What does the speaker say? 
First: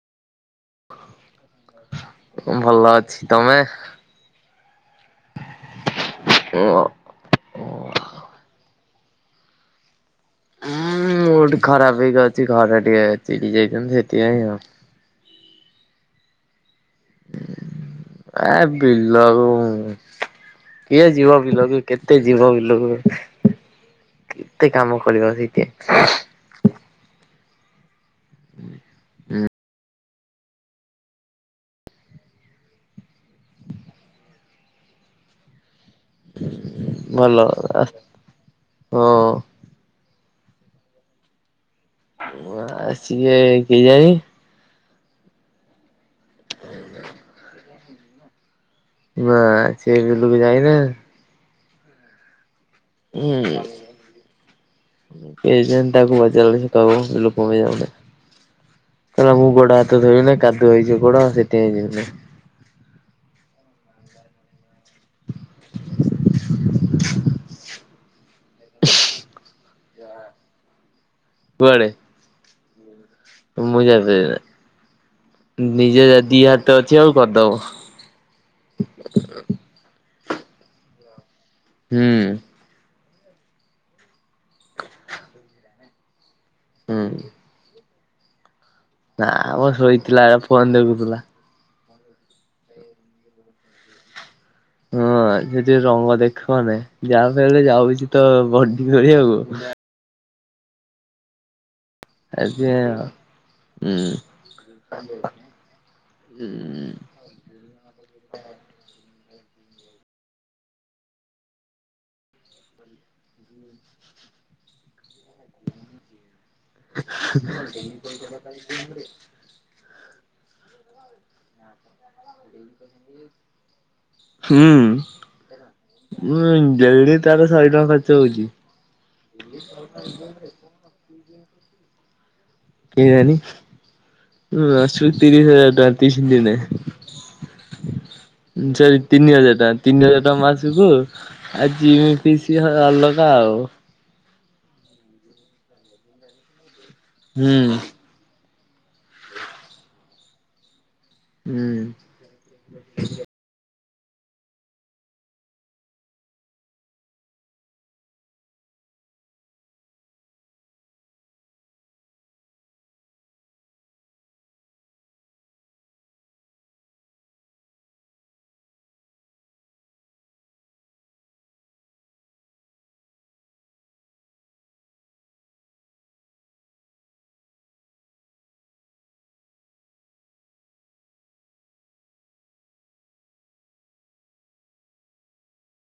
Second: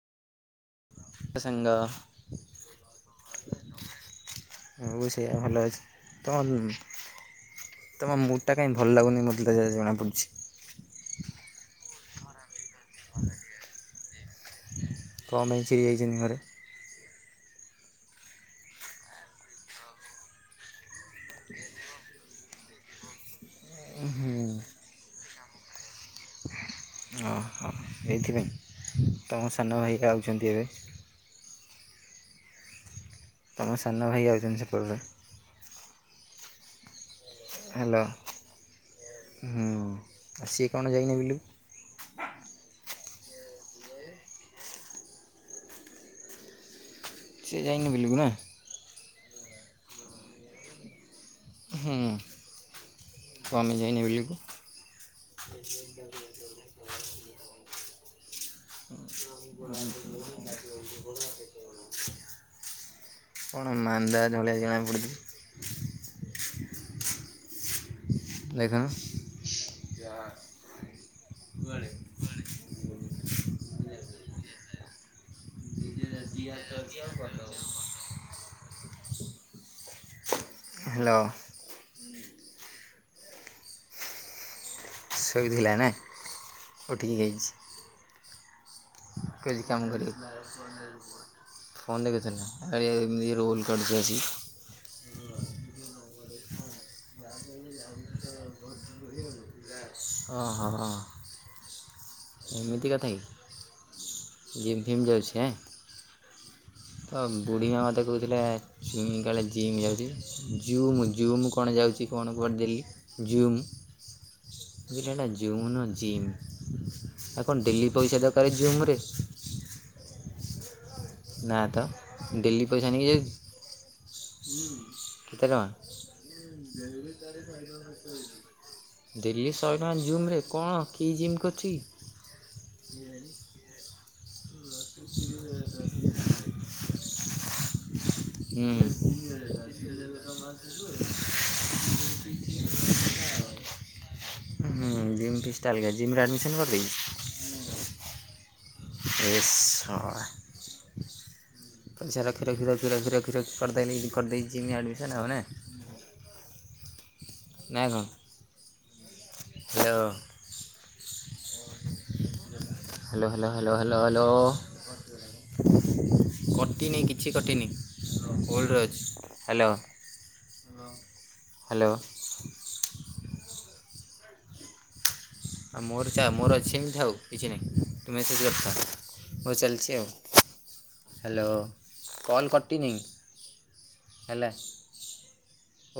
ସାଙ୍ଗ ଭଲ ଅଛି ତମେ? ମୁଁ ବି ସେଇଆ ଭଲ ଅଛି ତମ ଉଁ ତମ ମୁଁଡ୍‌ କାଇଁ ଭଲ ଲାଗୁନି ମତେ ଜଣାପଡୁଛି। ଉୁଁ ମୁଁଡ଼୍ ଖରାପ ହେଇକି ଅଛି ଘରେ ଟିକେ ଚିଡି ଯାଇଚନ୍ତି ସେଥିପାଇଁ ଆଉ। କଣ ପାଇଁ ଚିଡି ଯାଇଚନ୍ତି ଘରେ? ଏ ବିଲକୁ କିଏ ଯିବ ବିଲକୁ କେତେ ଯିବ ବିଲକୁ। କେତେ କାମ କରିବ ସେଠି। ଓହୋ। ସେଇଥି ପାଇଁ ତମ ସାନ ଭାଇକା ଆଉଛନ୍ତି ଏବେ। ତମ ସାନ ଭାଇ ଆଉଚନ୍ତି ସେପର୍ଟରେ। ଭଲ ହଁ ହ୍ୟାଲୋ ସେ କଣ ଯାଇନି ବିଲକୁ ସିଏ କେଜାଣି। [inaudible] ଯାଇନୁ ବିଲକୁୁ ନା। ନା ସେ ବିଲକୁ ଯାଇନିହାନ୍ତି। ହୁଁ। ହୁଁ କମେ ଯାଇନି ବିଲକୁ କେଜାଣି ତାକୁ ପଚାରିଲେ ସେ ଦବ ଲୋକ [unintelligible] କହିଲା ମୁଁ ଗୋଡ ହାତ ଧୋଇବିନି କାଦୁଅ ହେଇଯିବ ଗୋଡ ସେଥିପାଇଁ ଯିବିନି। କଣ ମାନ୍ଦା ଧଳିଆ ଜଣାପଡ଼ୁଚି। [unintelligible] କୁଆଡ଼େ। ମୁଁ [unintelligible] ନିଜେ ଯ ଦି ହାତ ଅଛି ଆଉ କରିଦବ। ହ୍ୟାଲୋ। ହୁଁ। ଶୋଇ ଥିଲା ନା ହୁଁ ଉଠିକି ଆଇଚି। ନା ମ କେଲି କାମ କରିବ। ଶୋଇଥିଲା ଫୋନ ଦେଖୁଥିଲା। ଫୋନ ଦେ [unintelligible] ଏମିତି ରୋଲ କରୁଚି ଆସିଚି। ହଁ ସେଠି ରଙ୍ଗ ଦେଖଉନି ଯାହା ହେଲେ ଯାଉଛି ତ ବଣ୍ଡି କରିବାକୁ। ଓ, ହୋ, ହଁ। ଜିମ୍ ଫିମ୍ ଯାଉଛି ହେଁ [unintelligible] ତ ବୁଢ଼ୀ ମାଆ ମୋତେ କହୁଥିଲା ସୁଇମିଙ୍ଗ କାଳେ ଜିମ୍ ଯାଉଚି ଜୁମ୍ ଜୁମ୍ କ ଯାଉଚି କଣ ଡେଲି। [unintelligible] ଦଟା ଜୁମ୍ ନା ଜିମ୍ ଏଖଣ ଡେଲି ପଇସା ଦରକାର ଜୁମରେ। ନା ତ ଡେଲି ପଇସା ନେଇକି କେତେ ଟଙ୍କା? ହୁଁ ଡେଲି ତାର ଶହେ ଟଙ୍କା ଖର୍ଚ୍ଚ ହଉଛି। ଡେଲି ଶହେ ଟଙ୍କା କଣ କି ଜିମ୍ କରୁଚୁ କି? କେଆଣୀ? ହୁଁ ମାସ କୁ ତିରିଶି ହଜାର ଟଙ୍କା ତିରିଶି ଦିନ ରେ। ସରି ତିନି ହଜାର ଟଙ୍କା ତିନି ହଜାର ଟଙ୍କା ମାସକୁ ଆଉ ଜିମ୍ ଫିଶି ଥି ଅଲଗା ଆଉ। ହୁଁ ଜିମ୍ ଫଷ୍ଟା ଅଲଗ ଜିମ ଆଡ଼ମିଶନ୍ କରିଦେଇ। ହୁଁ। ଏ ଶଳା। ହୁଁ। ପଇସା ରଖି ରଖି ରଖି ରଖି ରଖି ରଖି କରିଦେଲି କରିଦେଇଛି ଜିମି ଆଡ଼ମିଶନ ଆଉ ହେଁ। ନାଇଁ ହଁ hello. Hello hello hello hello hello. କଟିନି କିଛି କଟିନି ହୋଲ୍ଡ ରେ ଅଛି। Hello hello. ଆଉ ମୋର ଚା ମୋର ଏସିନ୍ ଥାଉ କିଛି ନାହିଁ ତୁ ମେସେଜ୍ ଦଥା। ହଉ ଚାଲିଛି ଆଉ ହ୍ୟାଲୋ କଲ୍ କଟିନି। ହେଲା।